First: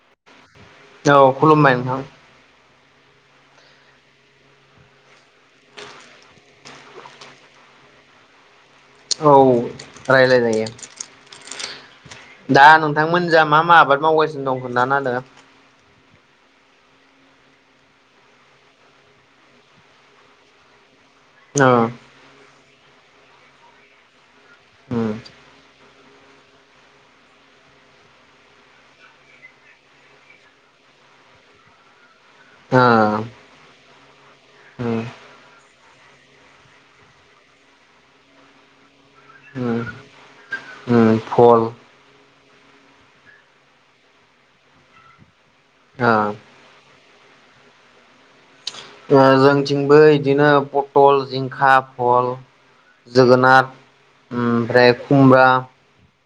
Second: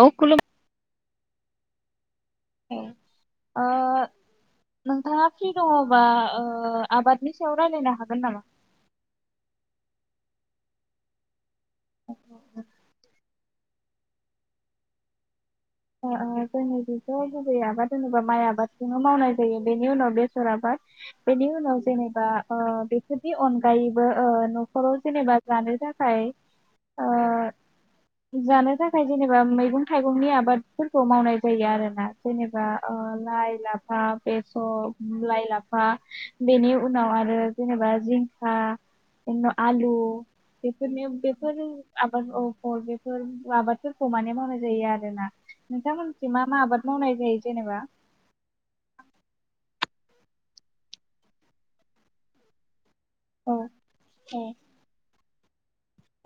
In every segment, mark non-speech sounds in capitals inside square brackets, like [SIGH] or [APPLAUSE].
औ खुलुम औ खुलुमबाय नोंथां ए ओ नोंथाङा फ्रि दङबा आबादनि सायाव रायजलायनो हागोन नामा औ रायलाय जायो दा नोंथांमोन जा मा मा आबाद मावगासिनो दं खोनथाना होदो ओ जोंनि जिथ' गुबै आबाद होनोबा माइ आबादजोंनो मावनाय जायो बेनि उनाव बेसर आबाद बेनि ओ उनाव जेनेबा ओ बेफोरनि अनगायैबो ओ न'खराव उम जेनेबा जानो थाखाय ओ जानो थाखाय जेनेबा मैगं थाइगंनि आबाद फोरखौ मावनाय जायो आरोना जेनेबा ओ लाइ लाफा उम बेसर लाइ लाफा बेनि उनाव आरो जेनेबा जिंखा उम आलु बेफोरनि उम बेफोर फल आबाद ओ बेफोर आबादफोरखौ माने मावनाय जायो आरोना नोंथां मोननि ओ थिं मा मा आबाद मावनाय जायो जेनेबा ओ जोंथिंबो इदिनो पथल जिंखा फल औ जोगोनार ए ओमफ्राय खुमब्रा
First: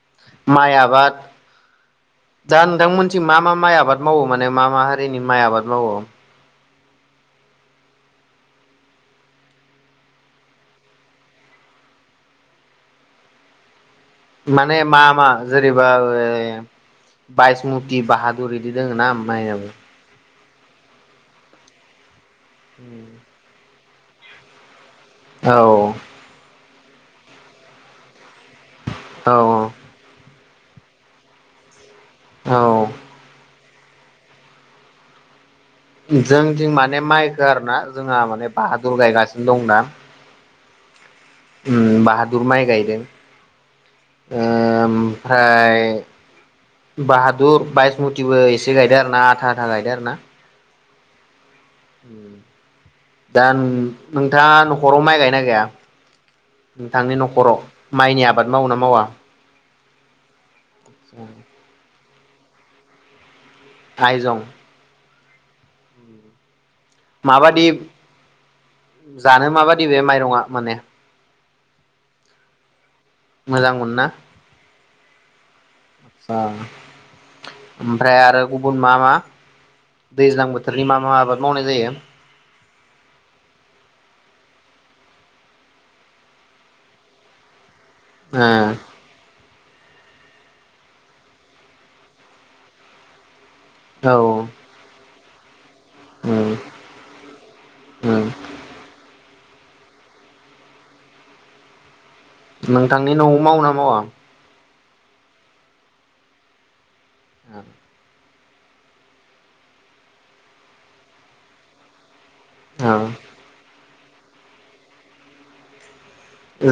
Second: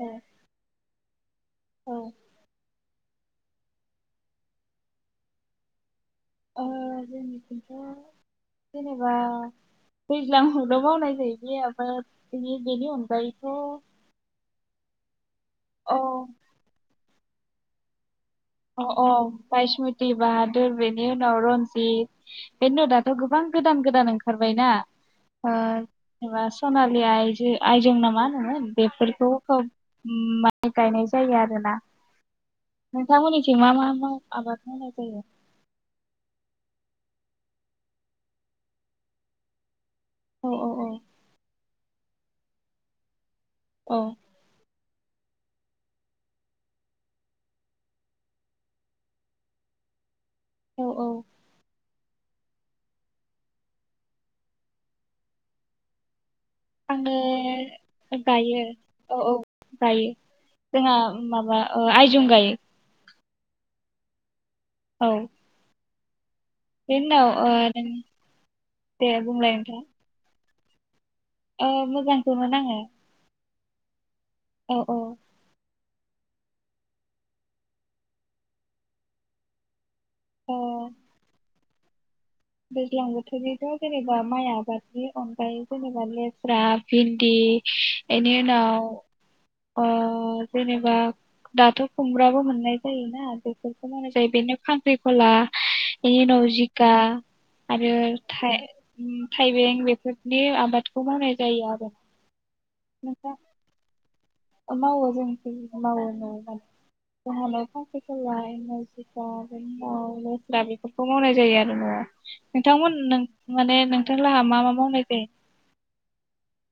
ए माइ आबाद औ दा नोंथांमोन थिं मा मा माइ आबाद मावो माने मा मा हारिनि माइ आबाद मावो? ओ जोंनिखौनथ' जेनेबा दैज्लां आवल'मावनाय जायो गैया बाद बिनि बेनि अनगायैथ' माने मा मा? जोरबा औ [UNINTELLIGIBLE] बायसमुथि बाहाद अ अ बासमति बाद बेनि उनाव रन्जिद बे दाथ' गोबां गोदान गोदान ओंखारबाय ना ओ औ बास सनालि आइ आयजों नामा होनो? औ बेफोरखौ गायनाय जायो आरोना। औ नोंथांमोननिथिं मा मा मा आबाद मावनाय जायो? जों थिं माने माइखौ आरो ना जोंहा माने बाहादुर गायगासिनो दंदा। औ औ औ उम बाहादुर माइ गायदों। अ ओमफ्राय बाहादुर बायसमुथिबो एसे गायदो आरो ना आथा आथा गायदो आरो ना। औ औ दा नोंथाङा न'खराव माइ गायोना गाया? आङो नोंथांनि न'खराव माइनि आबाद गायो मावो ना मावा औ औ गायो जोंहा माबा आइ जं गायो। आइजं औ बेनि उनाव ओ माबादि नों दे जानो बुंलाय नोंथां माबादि बे माइरंआ? माने ओ मोजांखौनो नाङो। मोजांमोनना? औ औ आसा ओमफ्राय आरो गुबुन मा मा दैज्लां औ बोथोरनि मा मा आबाद मावनाय जायो? दैज्लां बोथोरनिथ' जेनेबा माइ आबादनि अनगायै जेनेबा लेस्रा भिन्दि इनि उनाव अ जेनेबा दाथ' खुमब्राबो मोननाय जायोना ओ औ [UNINTELLIGIBLE] खला इनि उनाव उम जिका आरो उम थाइ थाइबें बेफोरनि आबादखौ मावनाय जायो आरो। नोंथांनि नोंथां न'आव मावोना मावा? मावो जोंनिथि मावो न'आव [UNINTELLIGIBLE] [UNINTELLIGIBLE] जिखा बेनि उनाव लेस्रा बेफोरखौ मावनाय जायो आरो ना नोंथांमोन नों माने नों नोंथांलाहा मा मा मावनाय जायो?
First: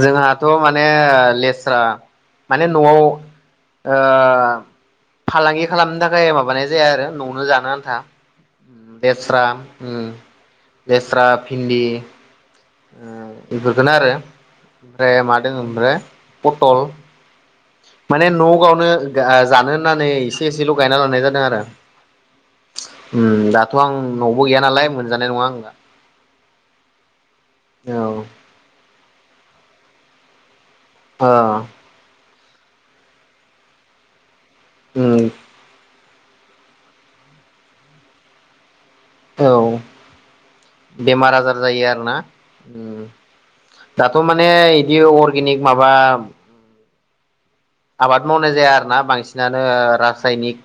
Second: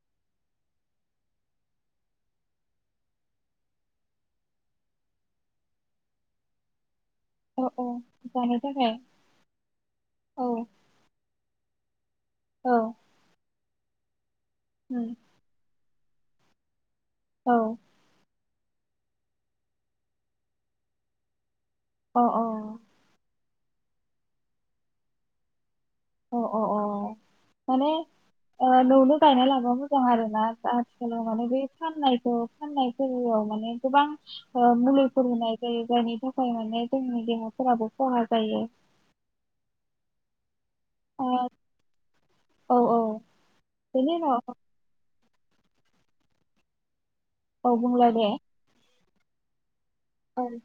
जोंहाथ' माने लेस्रा माने न'आव ओ फालांगि खालामनो थाखाय माबानाय जाया आरो न'आवनो औ जानो ओम औ आन्था जानो थाखाय लेस्रा ओम औ लेस्रा भिन्दि औ ओ [UNINTELLIGIBLE] आरो उम ओमफ्राय मा दोङो आमफ्राय? पटल औ माने न' आवनो गा जानो होननानै एसे एसेल' गायना लानाय जादों आरो अ अ उम दाथ' आं न'आवबो गैया नालाय मोनजानाय नङा आं दा अ अ अ माने औ ओ न'आवनो गायना लाबा मोजां आरोना जा ओ [UNINTELLIGIBLE] फान्नायखौ माने गोबां। उम मुलिफोर होनाय जायो थाखाय। उफाय माने जोंनि देहाफोराबो खहा जायो। औ। ओ बेमार आजार जायो आरो ना? औ औ उम बेनि दाथ माने उनाव बिदि अ अर्गेनिक माबा औ बुंलाय दे आबाद मावनाय जाया आरो ना बांसिन। बिसिनानो औ रासायनिक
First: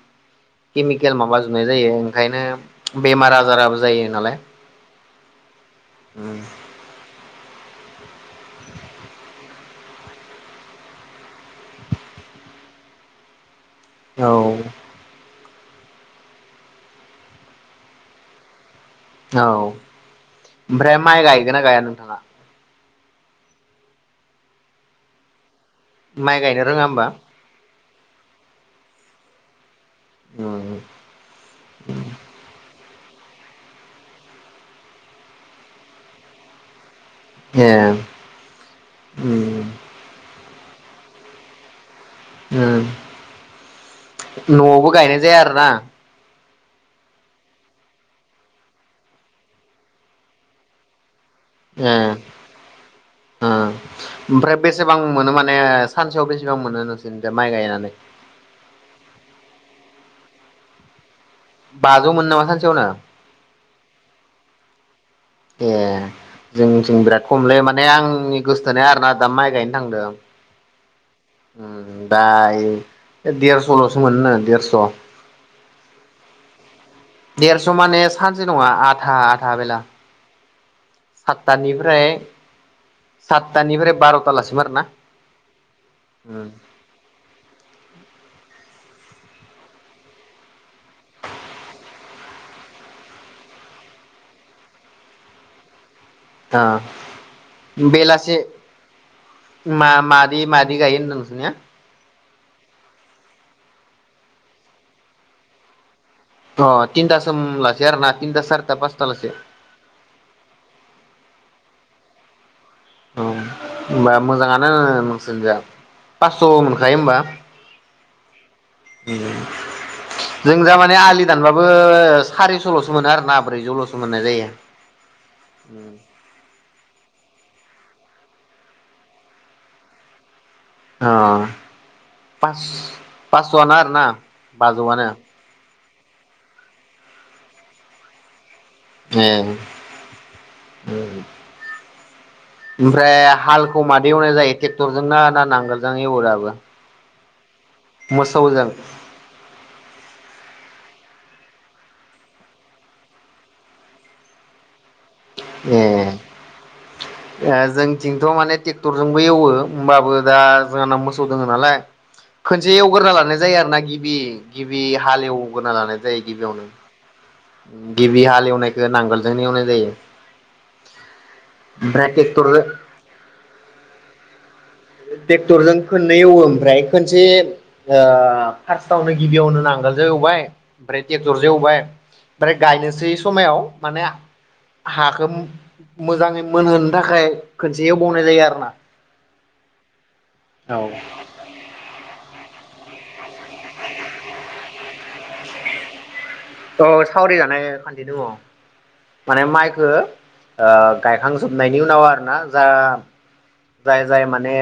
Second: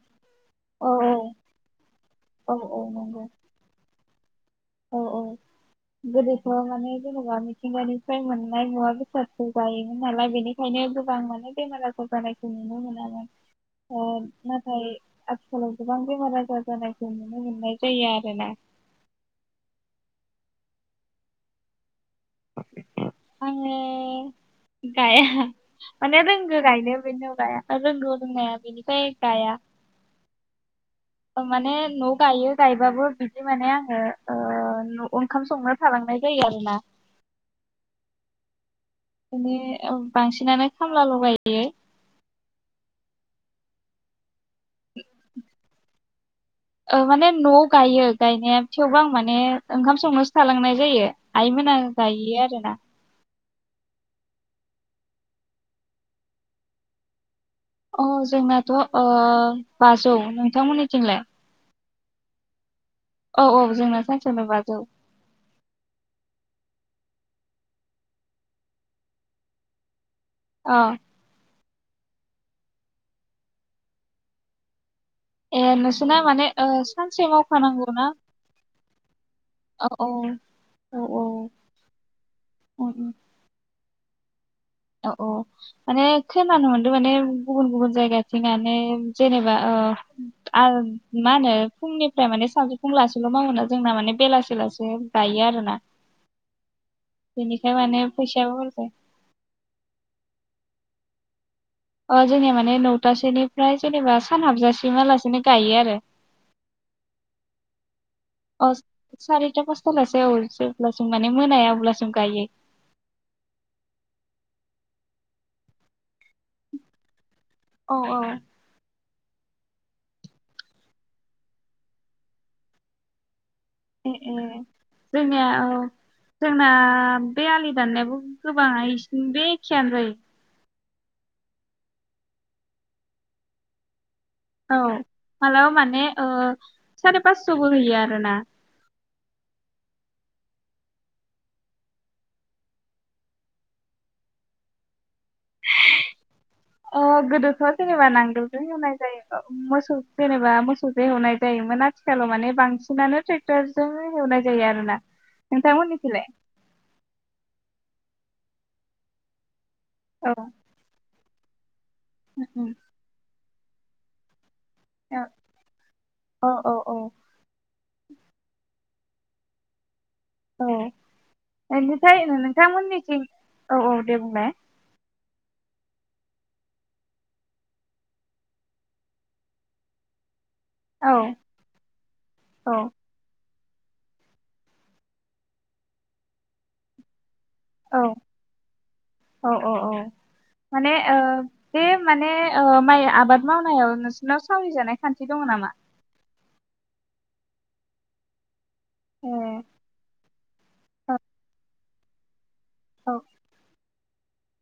औ केमिकेल माबा जुनाय जायो। औ औ ओंखायनो नंगौ बेमार आजाराबो जायो नालाय। औ औ गोदोखौ माने जेन'बा बखंबारानिफ्राय मोननाय मुवा बेसादफोर जायोमोन नालाय, बेनिखायनो गोबां मानोे बेमार आजार जारानायखौ नुनो मोन आरो। औ नाथाय। आथिखालाव गोबां बेमार आजार जानायखौ नुनो मोननाय जायो आरोना। औ ओमफ्राय माइ गायगोन ना गाया नोंथाङा? आङो गाया। मान माइ रग गायनो रोङा गायनाय होमबा बेनो गाया। आरो रोंगौदोंंनायाया बिनिफ्राय गाया। [UNINTELLIGIBLE] माने न गायो गाय बाबो बिदि माने आङो ओंखाम संनो थालांनाय जायो आरोना। ए। बि उम बांसिनानो खामला लगायो। नआवबो गायनाय जाया आर ना। माने नआव गायो गायनाया थेवबोा आं माने ओंखाम संनोसो थालांनाय जायो। यम नां ए गाय आरोना। ओमफ्राय बेसेबां मोनो माने सानसेयाव बेसेबां मोनो नोंसोरनि? अ जोंनाथ अ। औौ नोंथांमोननिथिंलाय? बाजौमोन नामा? सानसेयावनो। औ औ जोंना सानसेनि बाजौ। ए जोंथिं बिराद खमलै माने आंनि गोसथोना आरोना दा माइ गायनो थांदों। औ। दा देरसलसो मोनो देरस ए निसिना माने‌ अ देरस माने सानसे नङा आधा आधा बेला औ औ औ औ सातथानिफ्राय उम, उम, सातथानिफ्राय। बार'था ला औ औ माने खोनानो मोनदों माने गुबुन गुबुन जायगाथिं माने जेनेबा मा होनो फुंनिफ्राय माने सानजौ फुंलासल मावो जोंना माने बेलासे लासे गायो आरो ना बेनिखाय माने बेलासे फैसायो हरबाय मा मादि मादि गायो होनदों नोंसिना अ जोंनिया माने नौथासेोनिफ्राय जेनेबा सान हाबजासिमालासिनो गायो आरो अ तिनथासिम लासै आरो ना तिनथा अ सारिथा पासथालासे सारिता पासतालासे औ जेब्लाो माने मोनाया अब्ला जों गायो ओ होमबा मोजाङानो नोंसिनि जा पास्स' मोनखायो होमबा औ औ जों दा माने आलि दानबाबो सारिस' ल'सो मोनो आरोना ब्रैजौल'सो ए मोननाय जायो। ए जोंनिया औ जोंना बे आलि दाननायाबो गोबाङा इसिनि बे एखेयानो जायो। आ पास पास्स आनो आरो ना औ मालाबा मानो माने ओ सारि पास्स'बो हैयो आरोना ए ओमफ्राय हालखौ मादो एवनाय जायो ट्रेक्टरजोंना ना नांगोलजों एवो दाबो अ गोदो जेनेबा नांगोलजों मोसौजों एवनाय जायो मोसौ जेनेबा मोसौ मोसौजो हेवनाय जायोमोन आथिखालाव माने बांसिनानो ट्रेक्टरजों हेवनाय जायो आरो ना ए जोंनि थिंथ' माने टेक्टरजोंबो एवो होमबाबो औ दा जोहाना मो सौ दङो नालाय उम खोनसे एवगारना लाना य जायो आरो ना गिबि गिबि औ हालेवग्रोना लानाय जायो औ गिबियावनो औ औ गिबि हालेवनो नांगोलजोंनो एवनाय जायो औ ओमफ्राय बिनिफाय ट्रेक्टरजों नोंथांमोननिथिं औ औ दे बुंलाय टेक्टरजों खन्नै एवो ओमफ्राय खनसे ओ फार्स्टावनो गिबियावनो नांगोलजों एवबाय ओमफ्राय औ टेकटरजो एवबाय ओमफ्राय औ गायनोसै समायाव माने हाखौ मोजाङै मोनहोनो थाखाय खनसे एवबावनाय जायो आरो ना अ अ माने ओ बे माने ओ माइ आबाद मावनायाव नोंसोरनाव सावरि जानाय खान्थि दङ' नामा? औ सावरि जानाय खान्थि दङ'। ए माने माइखो ओ गायखांजोबनायनि नि उनाव आरोना दा औ जाय जाय माने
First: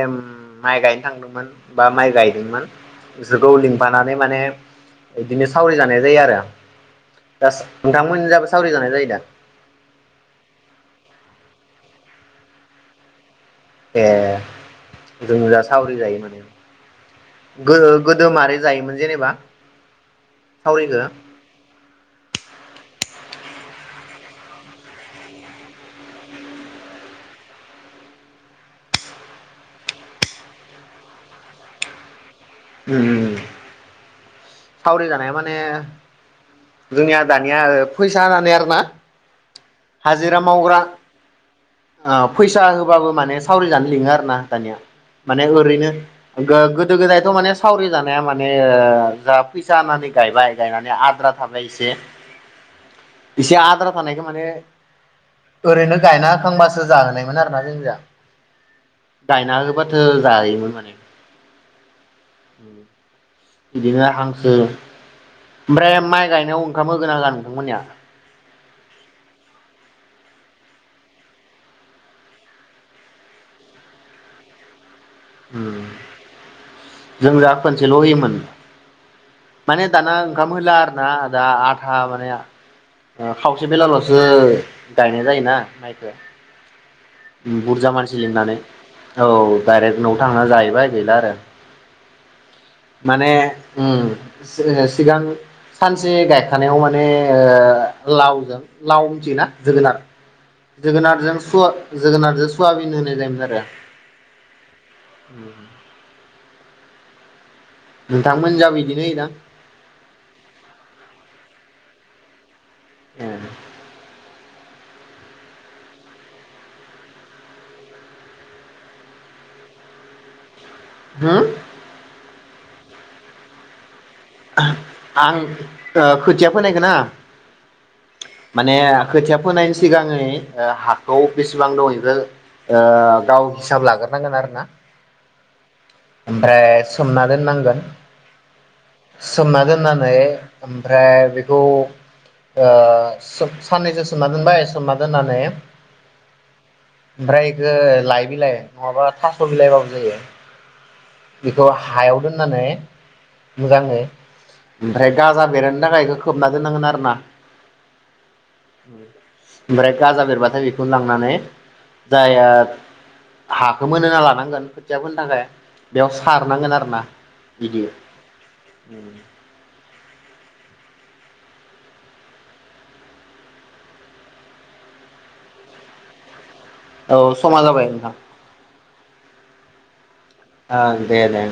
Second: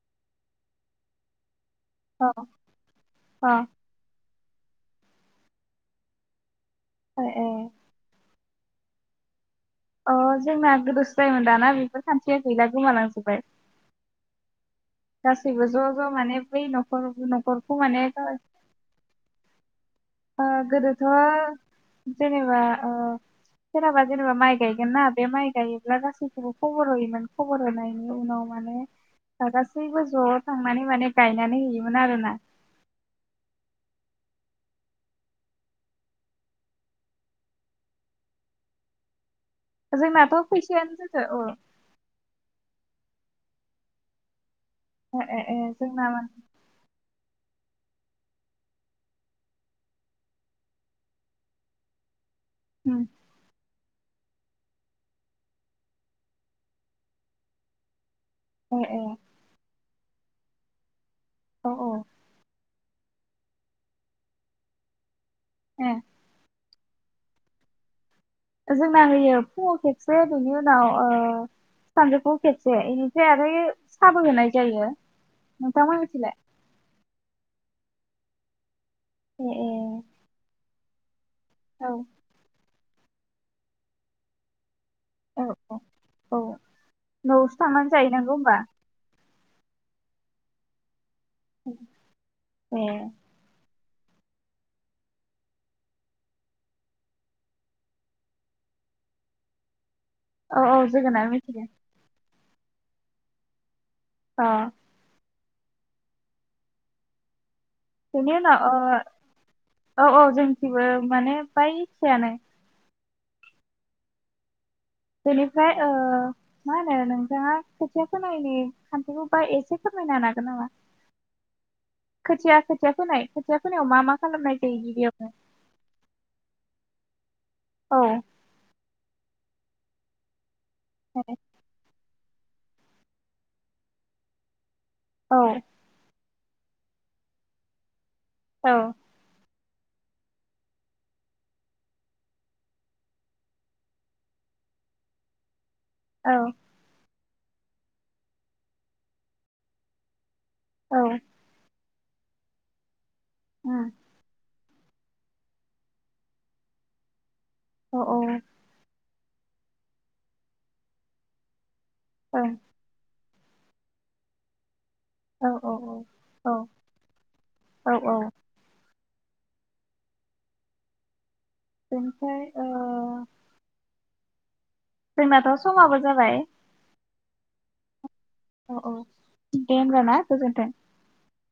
माइ गायनो थांदोंमोन बा माइ औ गायदोंमोन बिसोरखौ औ लिंफानानै माने बिदिनो सावरि जानाय जायो आरो। अ ए ए दास नोंथांमोनिजाबा सावरि जानाय जायो दा? अ जोंना गोदोसो जायोमोन दाना बेफोर खान्थिया गैला गोमालांजोबबाय। ए। जों जा गासैबो ज' सावरि ज' जायो माने बै न'खर न'खरखौ माने गोदो मारै जायोमोन जेनेबा ओ सावरिखौ गोदोथ' जेनेबा ओ सोरनाबा जेनेबा माइ गायगोन ना बे माइ गायोब्ला गासैखौबो खबर होयोमोन खबर होनायनि उनाव माने गासै गासैबो ज' थांनानै माने गायनानै हैयोमोन आरोना। उम उम उम। सावरि जानाया माने जोंनिया दानिया ओ फैसा होनानै आरोना। जोंनाथ' फैसायानो जाथो ओ। अ फैसा होबाबो माने सावरि जानो लिङो आरोना। दानिया ए ए माने ए ओरैनो जोंना मा- गो-गोदो गोदाय थ' माने सावरि जानाया माने ओ जाहा फैसा होननानै गायबाय गायनानै आद्रा थाबाय एसे उम, इसे आद्रा थानायखो माने ओरैनो गायना थांबासो जाहोनायमोन आरोना जोंनिजा। ए ए गायना होबा सो जायमोन माने औ औ। [INAUDIBLE] बिदिनो हांसो ए ओमफ्राय माइ गायनायाव खाम होगोना होया नोंथांमोननिया? जोंना होयो फुङाव खेबसे बेनि उनाव ओ सानजौफुआव खेबसे इनिफ्राय आरो ए साबो होनाय जायो। उम नोंथांमोननिथिंलाय जोंजाफोन सेल'होयोमोन। ए ए माने दाना ओंखाम होला आरोना। दा औ आथा माने आ ओ खावसे बेलाल'सो गायनाय औ जायोना औ माइखो औ न'आवसो थांनानै बुरजा मानसि जाहैनांगौ होमबा लिंनानै औ डाइरेक्ट न'आव थांना जाहैबाय गैला आरो एह माने उम सिगांओ सिगां सानसे गायखानायाव माने ओ लावजों लाव मिथियोना जोगोनार औ औ जोगोनार जोगोनाथजों मिथिगो सया जोगोनारदो सवाबिनदो मेलेम गारो अ उम बेनि नोंथांमोन उनाव जाबो बिदिनो होयोदां? ओ औ औ जोंथिबो माने फाय एखेआनो ए बेनिफ्राय ओ मा होनो नोंथाङा खोथिया फोनायनि खान्थिखौ बा एसे फोरमायनो हागोन नामा? होम खोथिया खोथिया फोनाय खोथियाव मा मा खालामनाय जायो गिबियावनो आं ओ खोथिया फोनायगोन ना औ माने खोथिया फोनायनि सिगांयै हाखौ बेसेबां दं इखो ओ गाव हिसाब लाग्रोनांगोन आरो ना। औ ओमफ्राय सोमना दोननांगोन औ सोमना दोननानै ओमफ्राय बेखौ ओ सोब साननैसो सोमना दोनबाय सोमना दोननानै औ ओमफ्राय इखो लाइ बिलाइ नङाबा थास' बिलाइबाबो जायो औ बेखौ हायाव दोननानै उम मोजाङै ओमफ्राय गाजा बेरहोनो थाखाय एखो खोबना दोननांगोन आरो ना अ औ ओमफ्राय गाजा बेरबाथाय बेखौनो लांनानै ओं जायार हाखौ मोनहोना लानांगोन खोथिया फोनो थाखाय औ औ बेयाव सारनांगोन आरोना बिदि औ औ [UNINTELLIGIBLE] बेनिफ्राय ओ जोंनाथ' समाबो जाबाय। औ समा जाबाय नोंथां। औ औ दे होनबा ना गोजोन्थों। ओं दे दे